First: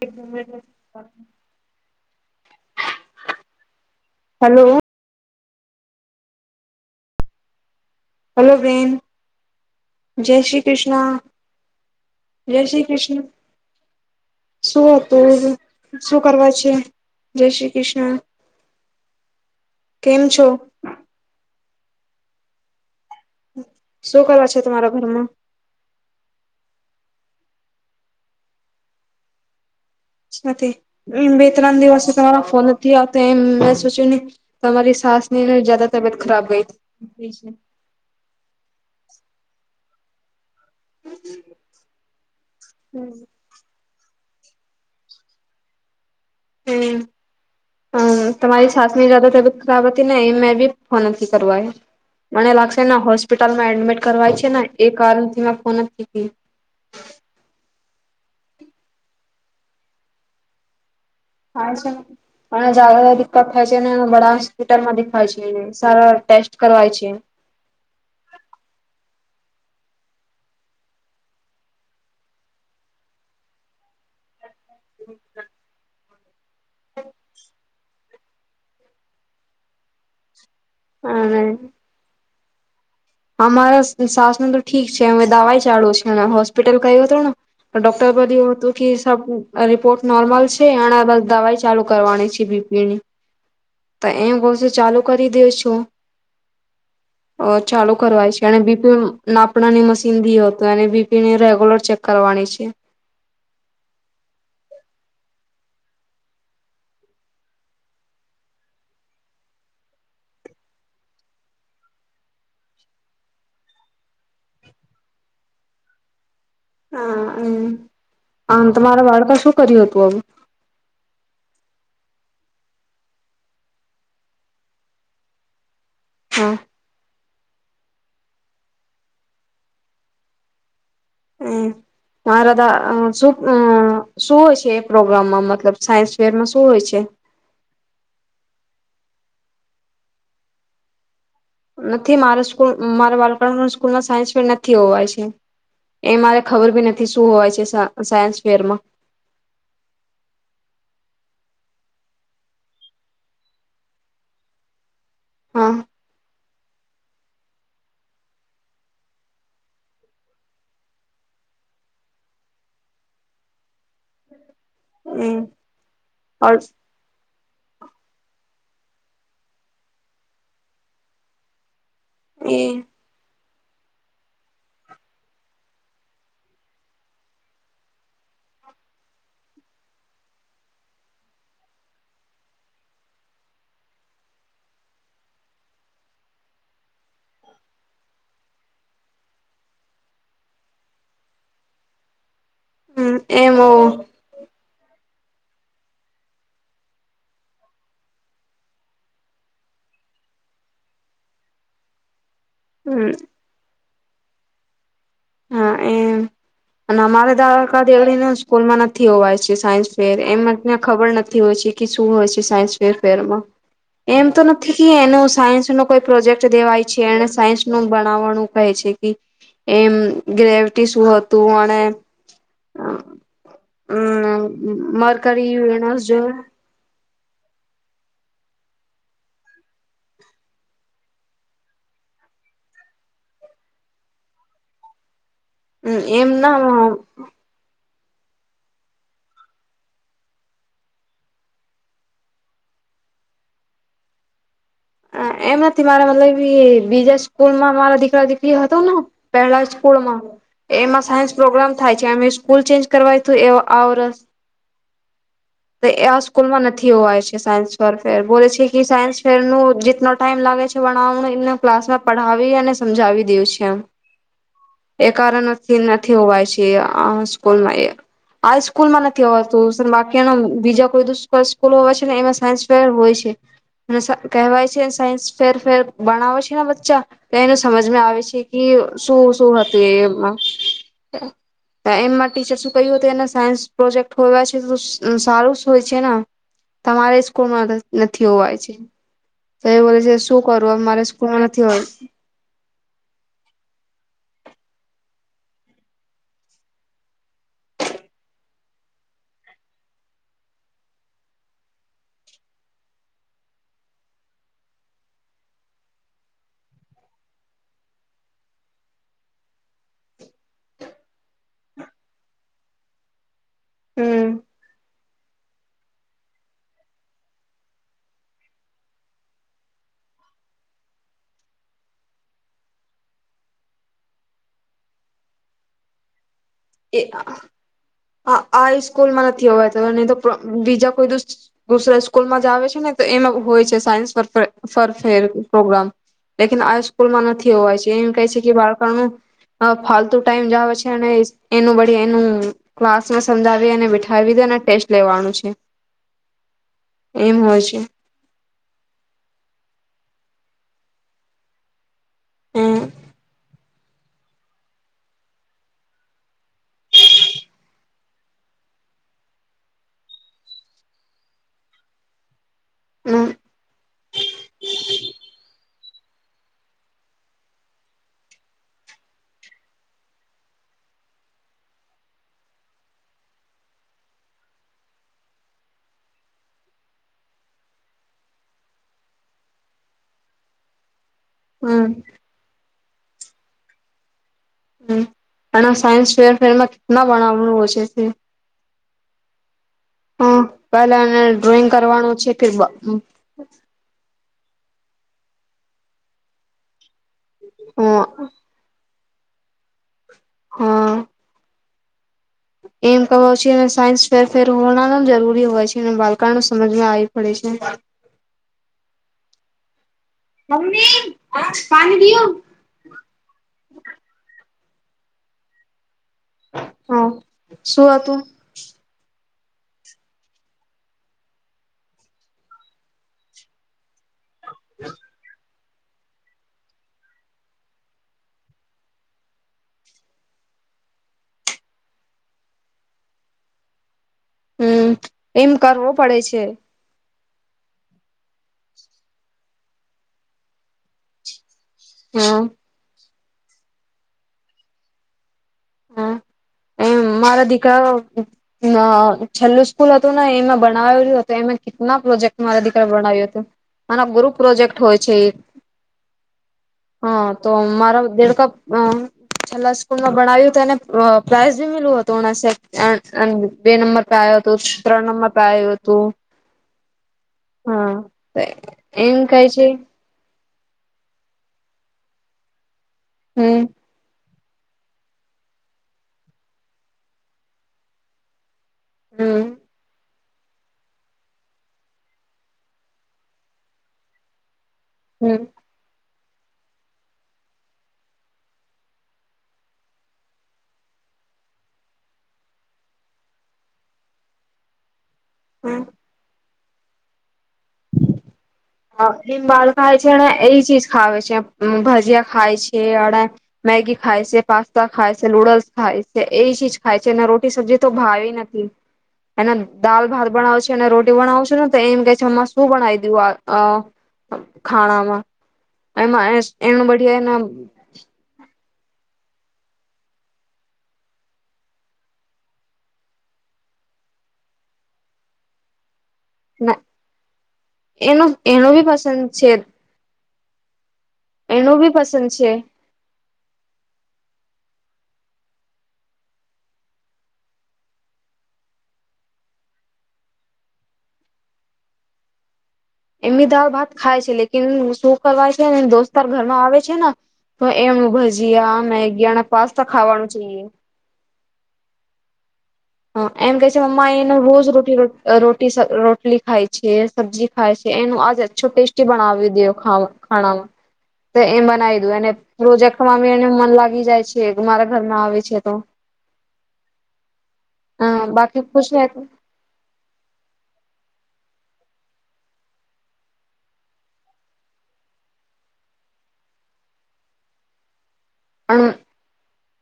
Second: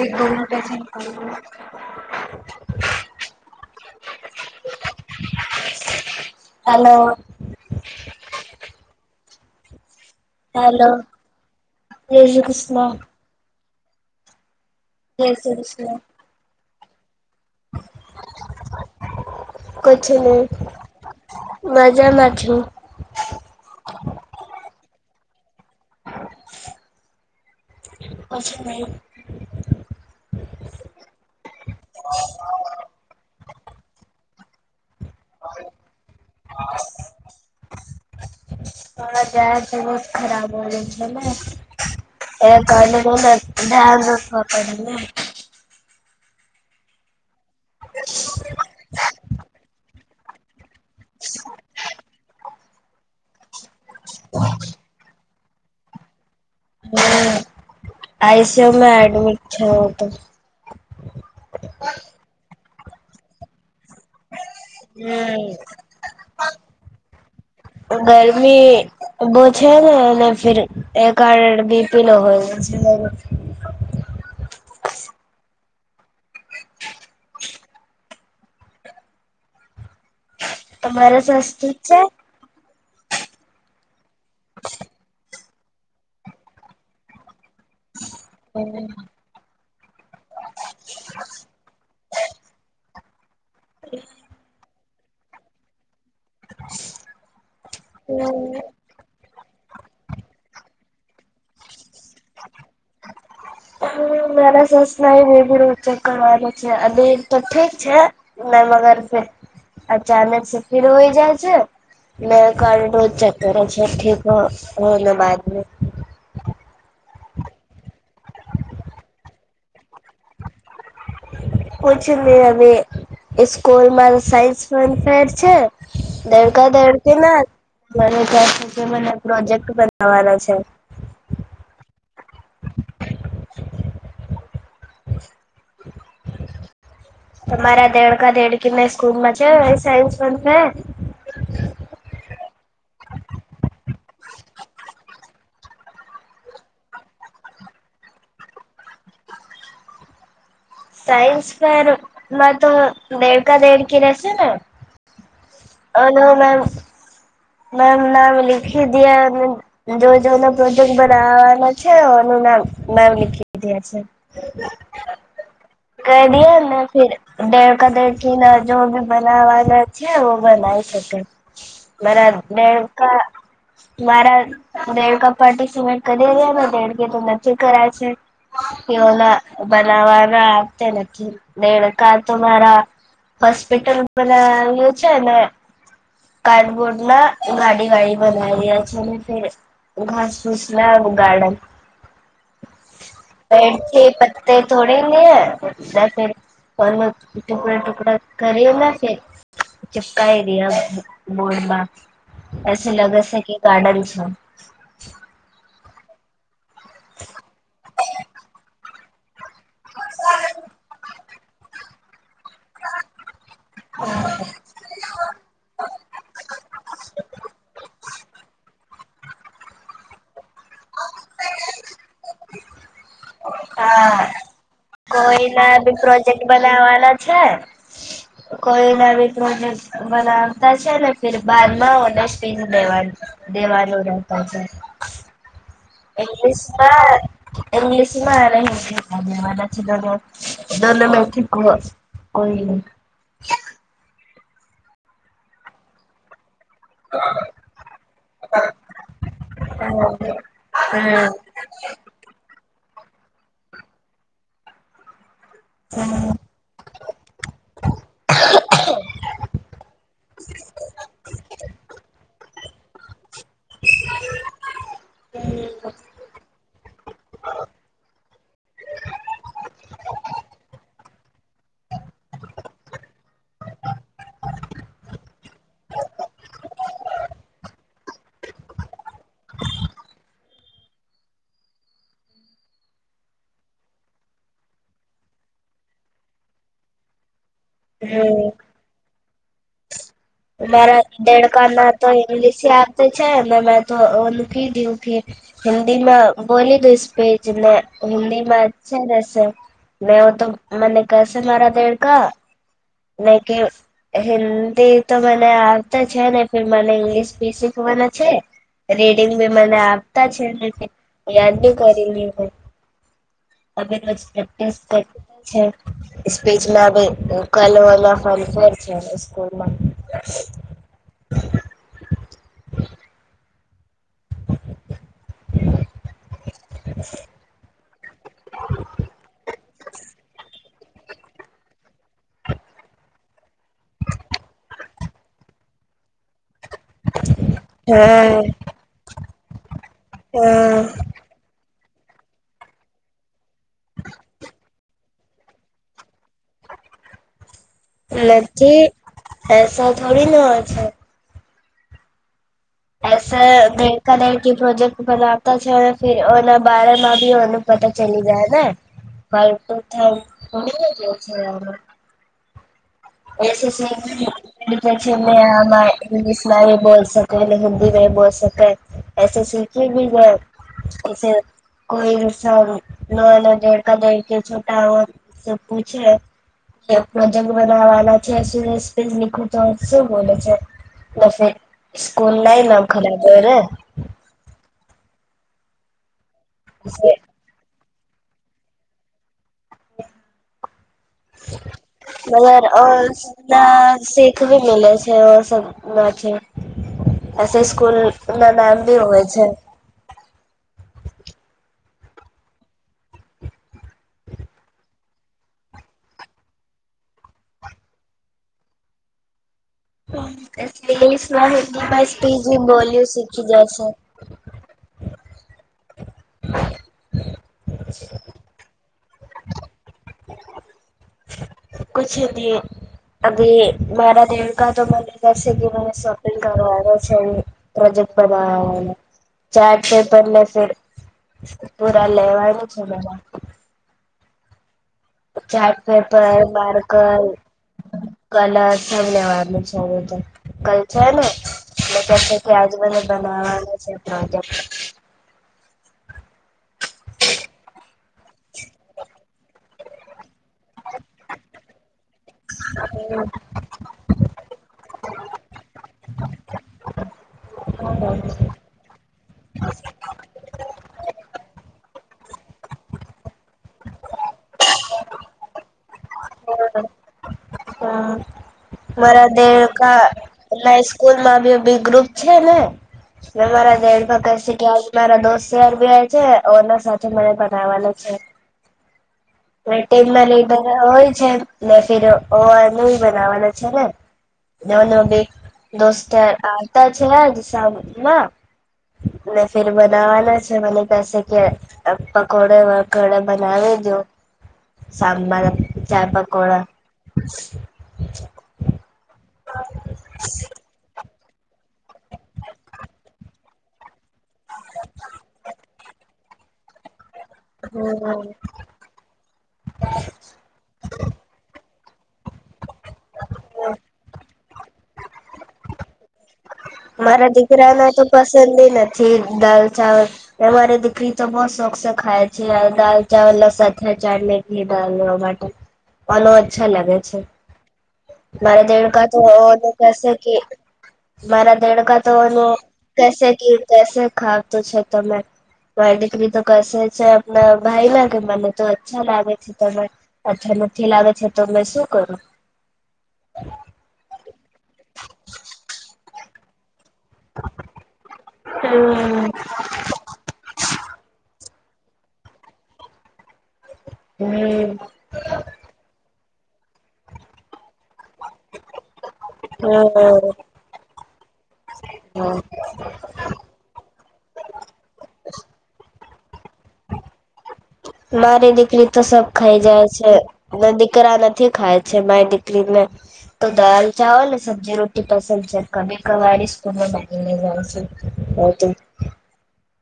એક દોનો ટટે છે નિક હલો હાલો હલો બેન જય શ્રી હેલો કૃષ્ણ જય શ્રી કૃષ્ણ શું જય હતું શ્રી કૃષ્ણ શું કરવા છે જય શ્રી કૃષ્ણ કેમ છો મજામાંછ પરમ અચછા ભાઈ બે ત્રણ દિવસે તમારા ફોન નથી આવતો એમ મેં સોચ્યું નહી તમારી સાસ ન જદા તબિયત ખરાબ ગઈ તમારા ગાય તબિયત ખરાબ કોલે એ કલે બેગ હ પડને હમમ તમારી સાસની જા તબિયત ખરાબ હતી ને એ મેં બી ફોન નથી કરવા મને લાગશે ને હોસ્પિટલમાં એડમિટ કરવાય છે ને એ કારણથી મેં ફોન નથી હમ આઈસીયુમાં એડમિટ છે તો હા છે પણ જાગ દિકકત થાય છે ને એ બાવ દેખાય છે હમ સારા ટે કરવાવાય છે ગરમી બહ છે ને અને ફર એકડ બીપી નો હોય [inaudible] તમારે અને સસ્તી જ છે અમારા શસ ન તો ઠીક છે હવે દવા છે ચાલુ છે અને હોસ્પિટલ ક હતો ને તો ડોક બધ એું હતું કે હમ સબ રિપોર્ટ નોર્મલ છે એ બ દવાઈ ચાલુ કરવાની છે બીપીની તો એમ બશે ચાલુ કરી દે છો અ ચાલુ કરવાય છે અને હમ બીપી નાપણાની મશીની હતો અને બી રેગુલર ચેક કરવાની છે. હ મેરા સાસ ન મેદી રોજ ચેક કર છે અી તો ઠીક છે ના મગર અચાનક ફીર હોય જાય છે મે ક રોજ ચેક કરે છે ઠીક હોના બાદ મ હા આ તમારા બાળકા શું કર્યું હતું હવે પૂછી લઇ હવે સ્કૂલ મા સાઈસ પનફેર છે. હા. દેડકા દેડકે ના ઘરે તં સુ મને પ્રોજેક્ટ બનાવાના છે. મારાા શું શું હોય છે એ પ્રોગ્રામમાં મતલબ સાયન્સ ફેરમાં શું હોય છે. તમારા દેડકા દેડકી ના સ્કૂલમાં છે સાયન્સ ફેર નથી મારે સ્કૂલ મારા બાળકણ સ્કૂલમાં સાયન્સ ફેર નથી હોવાય છે એ મારે ખબર બી નથી શું હોવાય છે સાયન્સ ફેરમાં સાયન્સ ફેર માં તો દેડકા દેડકી રહેશે ને હા હ ના મેમ મેમ નામ લિખી દયા જો પ્રોજેક્ટ બનાવાનો છે એનું નામ મેમ લિખી દયા છે. ક દના ફેર દેડકા દેડકી થી ના જો બી બનાવાના છે ઓ બનાવી શકે બરાબ ડેડકા મારા દેડકા પાર્ટિસિપેટ કરીેેને દેડકે તો નથી કરાય છે એઓ બનાવાના આવતા નથી દેડકા તો મારા હોસ્પિટલ બનાવ્યું છે ને કાર્ડબોર્ડ ના ગાડી વાાડી બનાઇલ છેને ફેર ઘાસ ભૂસ ના ગાર્ડન એ એમ પેડ થી પત્તૈ થોડીનેે ટુકડા ટુકડા કરી ચીપકાવી રહ બોડમાં એસે લગસ કે ગાર્ડનસ હમ. હા એમ અને અમારે દારા ક એવી ને સ્કૂલમાં નથી વાય છે સાયન્સ ફેર એમને ખબર નથી હોય છે કે શું હોય છે. સાયન્સ વેરફેરમાં એમ તો નથી કે એને સાયન્સ ન કોઈ પ્રોજેક્ટ દેવાય છે એને સાયન્સ નું બણવવાણુ કહે છે. એમ ગ્રેવિટી શું હતું અને હા હમ કોઈ મરકરી ના બી યુએનસ જો પ્રોજેક્ટ બનાવાના છે. કોઈના બી પ્રોજેકટ બનાવતા છે ને બાદમાં ઓનેસ્ડસ્ટ બિને દેવાનું રહેતા છે. એમ ઇ્ગલીશ ના માં ઇંગ્લશ વા [inaudible] દો નો મે થી ક કોઈ નઇ હ એમ નથી મારા મતલબ કી બીજા સ્કૂલમાં અમારા દીકરા દીકરી હતું ને પહેલા સ્કૂલમાં એમાં હા. સાયન્સ પ્રોગ્રામ થાય છે અમે સ્કૂલ ચેન્જ કરવાય તું એ આ વરસ તો આ સ્કૂલમાં નથી હોવાય છે સાયન્સ ફર ફેર બોલે છે કે સાયન્સ ફેર નું જેટનો ટાઈમ લાગે છે વણાવવાનું એમને ક્લાસમાં પઢાવી અને સમજાવી [inaudible] એ કારણથી નથી‌ હોવાયસે આ સ્કૂલ એ આ સ્કૂલમાં નથી હોવાતું બાકીના બીજા વધુ સ્પર્શ કોલો છે ને એમાં સાન્સ ફેર હોય છે. કહેવાય છે સાયન્સ ફેરફેર બણાવે છે ને બચ્ચા તો એને સમજમાં આવે છે કે શું શું હતું એમાં એમાં ટીચર શું કહ્યું હત એના સાયન્સ પ્રોજેક્ટ હોવા છે સારું હોય છે ને તમારે [inaudible] નથી હમ્મ. હોવાય છે. [unintelligible] મારા મારે સ્કૂલમાં નથી દેડકા હોય ના તો ઇંગ્લિશ આપતી છે ને મે તો અ મૂકી દીલકી હિન્દીમાં બોલી દેશ સ્પીચ ને હિન્દી માં અચ્છા રહેશે મેવ તો મને કશે મારા દેડકા ને કે હિન્દી તો મને આવતા છે ને મને ઈંગ્લિશ બી શીખવાના છે રીડિંગ બી મને આપતા છે ને યાદ બી કરી લ તમે રોજ હમ પ્રેક્ટિસ કર છે સ્પીચમાં બી કલવરના ફર છે સ્કૂલમાં એ હ હા આ સ્કૂલમાં નથી હોવાય નહી તો બીજા કોઈ દુસ દુસરા સ્કૂલમાં જાવે આવે છે ને તો એમાં હોય છે સાયસ ફર ફરફેર પ્રોગ્રામ લેકીન આ સ્કૂલમાં નથી હોવાય છે એમ કહે છે હા કે બાળકનું અ ફાલતુ ટાઈમ જ આવે છે હા અને એનુ બદી એનું ક્લાસમાં સમજાવી બેઠાવી દે અને ટેસ્ટ લેવાનું છે એમ હોય છે. નથી એસા થોડી ના હોય છે. હમ એસા દેડકા દેડકી પ્રોજેક્ટ બનાવતા છે ને ફીર‌ ઓને બારેમાં બી ઓનું પતા ચલી જાય ને [inaudible] [unintelligible] ને પછી મેં એમાંઈગ્લિશમાં બોલ સકે હિન્દીમાં બોલ સકે એ સીખી ભી ગય એ કોઈ ઇસ ન ન દિડકા દેડકી છટા હો પૂછે કે પ્રોજેક્ટ બનાવા છે લીખુ તો સુ બોલે છે. નફે હમ સ્કૂલ નાય ન ખલા ત્યારે પણ સાયન્સ ફેર ફેરમાં કેટલા વણાવું હોય છે. હ હ પેલા ને ડ્રોઈંગ કરવાનો છે કે બ [unintelligible] એસે સ્કૂલ હા ના ના મ બી હોય છે. હા એમ કવો છે સાયન્સ ફેરફેર ફેર હોણા જરૂરી હોય છે અને બાળકાણ સમજમાં આવી પડે છે. ઇંગ્લિશમાં મમ્મી પાણી હિન્દીમાં દિયો સ્પીચ બી બોલ્યું શીખી જાય છે. હા શું હત તું કછ અને અને ભારત દેવકા તો બને જ મને સોપિલ કરવાનો છે પ્રોજેક્ટ બનાવા ચાર્ટ પેપરે પૂરા લેવાનું છે મ હમ એમ ચાર્ટ કરવો પડે પેપર છે બર્્કર કલરનેવારનું છે કલ્ચર ને હા ત આજ મ નાળ છે પ્ર એ મારા દીકરા છેલ્લ સ્કૂલ હતું ને એમાં બનાવેલ્યું હતો એમે ના પ્રોજેક્ટ મારા દીકરા બણવ્યું હતું મારા ગુર પ્રોજેક્ટ હોય છે હા તો મારા દેડ કપ છેલ્લા સ્કૂલ માં ભણાવ્યું એને પ્રાઇઝ બી મ્યું હતું બે નંબર પે આવ્યો હતો ત્રણ નંબર પે આવ્યું હતું હા એમ મારા કઈ દેળ છે ક એ સ્કૂલ માં બ બી ગ્રુપ છે ને હમ બરા હ ભ શી ત મારા દોસ્ત યાર ભી છેના સાથે મને પણ આવવા છે હમ [inaudible] લઈ હોય છે ને ફિર ઓનું બનાવાનું છે ને નાન બે હમ દોસ્ આવતા છે જ સામાં ફેર બનાવાના છે મને કસે કે પકોડે વકોડે બનાવી દો સાંબાર હમ ચા પકોડા [inaudible] હ લિમબળ ખાય છે ને એ ચીજ ખાવે છે [inaudible] ખાય છે અડા મેગી ખાાય છે પાસ્તા ખાય છે નૂડલ્સ ખાય છે એ ચીજ ખાય રોટી સબ્જી તો હમ્મ. ભાવી નથી એને દાલ ભાત બનાવ છે અનેને રોટી બનાાવ છું ને એમ કે છેમમાં શું બણાવ દયું હ હમ્મ ખાણામાં એમાં એનું મારા બઢિયા દીકરા ના તો પસંદ નથી દાલ ચાવલ અમારી દીકરી તો બહ શોખ છે ખાય છે દાલ ચાવલ લસા ચાટલેટની ડાલવા માટે અલો અચ્છા એના લાગે છે એનું મારે એનું બી દેડકા પસંદ છે તો કેસે કે મારા એનું બી દેડકા પસંદ છે તોનું ક ઘી કસે ખાતું છે તમે મારી દીકરી તો કરસે છે આપના ભાઈ ના કે મને તો અચ્છા લાગે છે તને અચ્છા નથી લાગે છે તો મે શું કરું એમ દાર ભાત ખાય છે લેકન શું કરવાય છે દોસ્ત ાર ઘરમાં આવે છે તો એમનું ભજીયા મેગી હમ્મ અને પાસ્તા ખાવાનું છે હ એમ કે મમ્મા એને રોજ હમ્મ રો રોટી રોટલી ખાય છેી સબ્જી ખાય છે એનું આજ અ્છો ટેસ્ટી બનાવી દ હમ્મ ખાણામાં તો એમ બનાવી દ અનેને હમ્મ. રોજા ખ એને મન લાગી જાય છે મારા ઘરમાં આવે છે તો મારી બાકી કુછ દીકરી તો નહી સબ ખાઈ જાય છે દીકરી દીકરા નથી ખાય છે મારી દીકરીને તો દાલ ચાવલ ને સબ્જી રટી પસંદ છે કભી કવાળી સ્કૂલ માનીઈ જાય છે બ તો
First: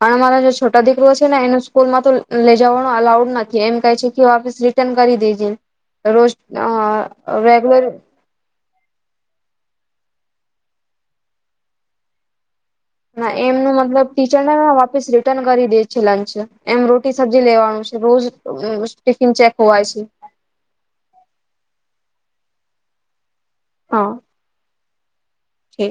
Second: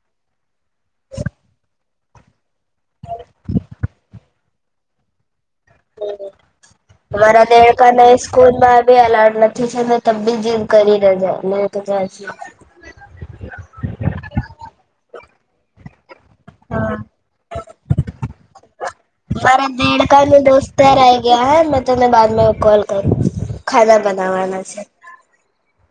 પણ અમારા જે છોટા દીકરો છે ને એને સ્કૂલ માં તો લઇ જવાનો અલાઉડ નથી એમ કહે છે કેીસ રિટર્ન કરી દેજે રોજ રેગુલર ી અલર્ટ નથી છે ત બી જી કરીનેજાય તો ત્યાં ના એમનું મતલબ ટીચર ને વાપીસ રિટર્ન કરી દે છે લંચ એમ હા રોટી સબ્જી લેવાનું રોજ ટિફિન ચેક મારે હોવાય છે દેડકા મે દોસ્ત ર રહે ગયા હ તને બાદ મે કોલ કર ખાવા હા બનાવાના છે છે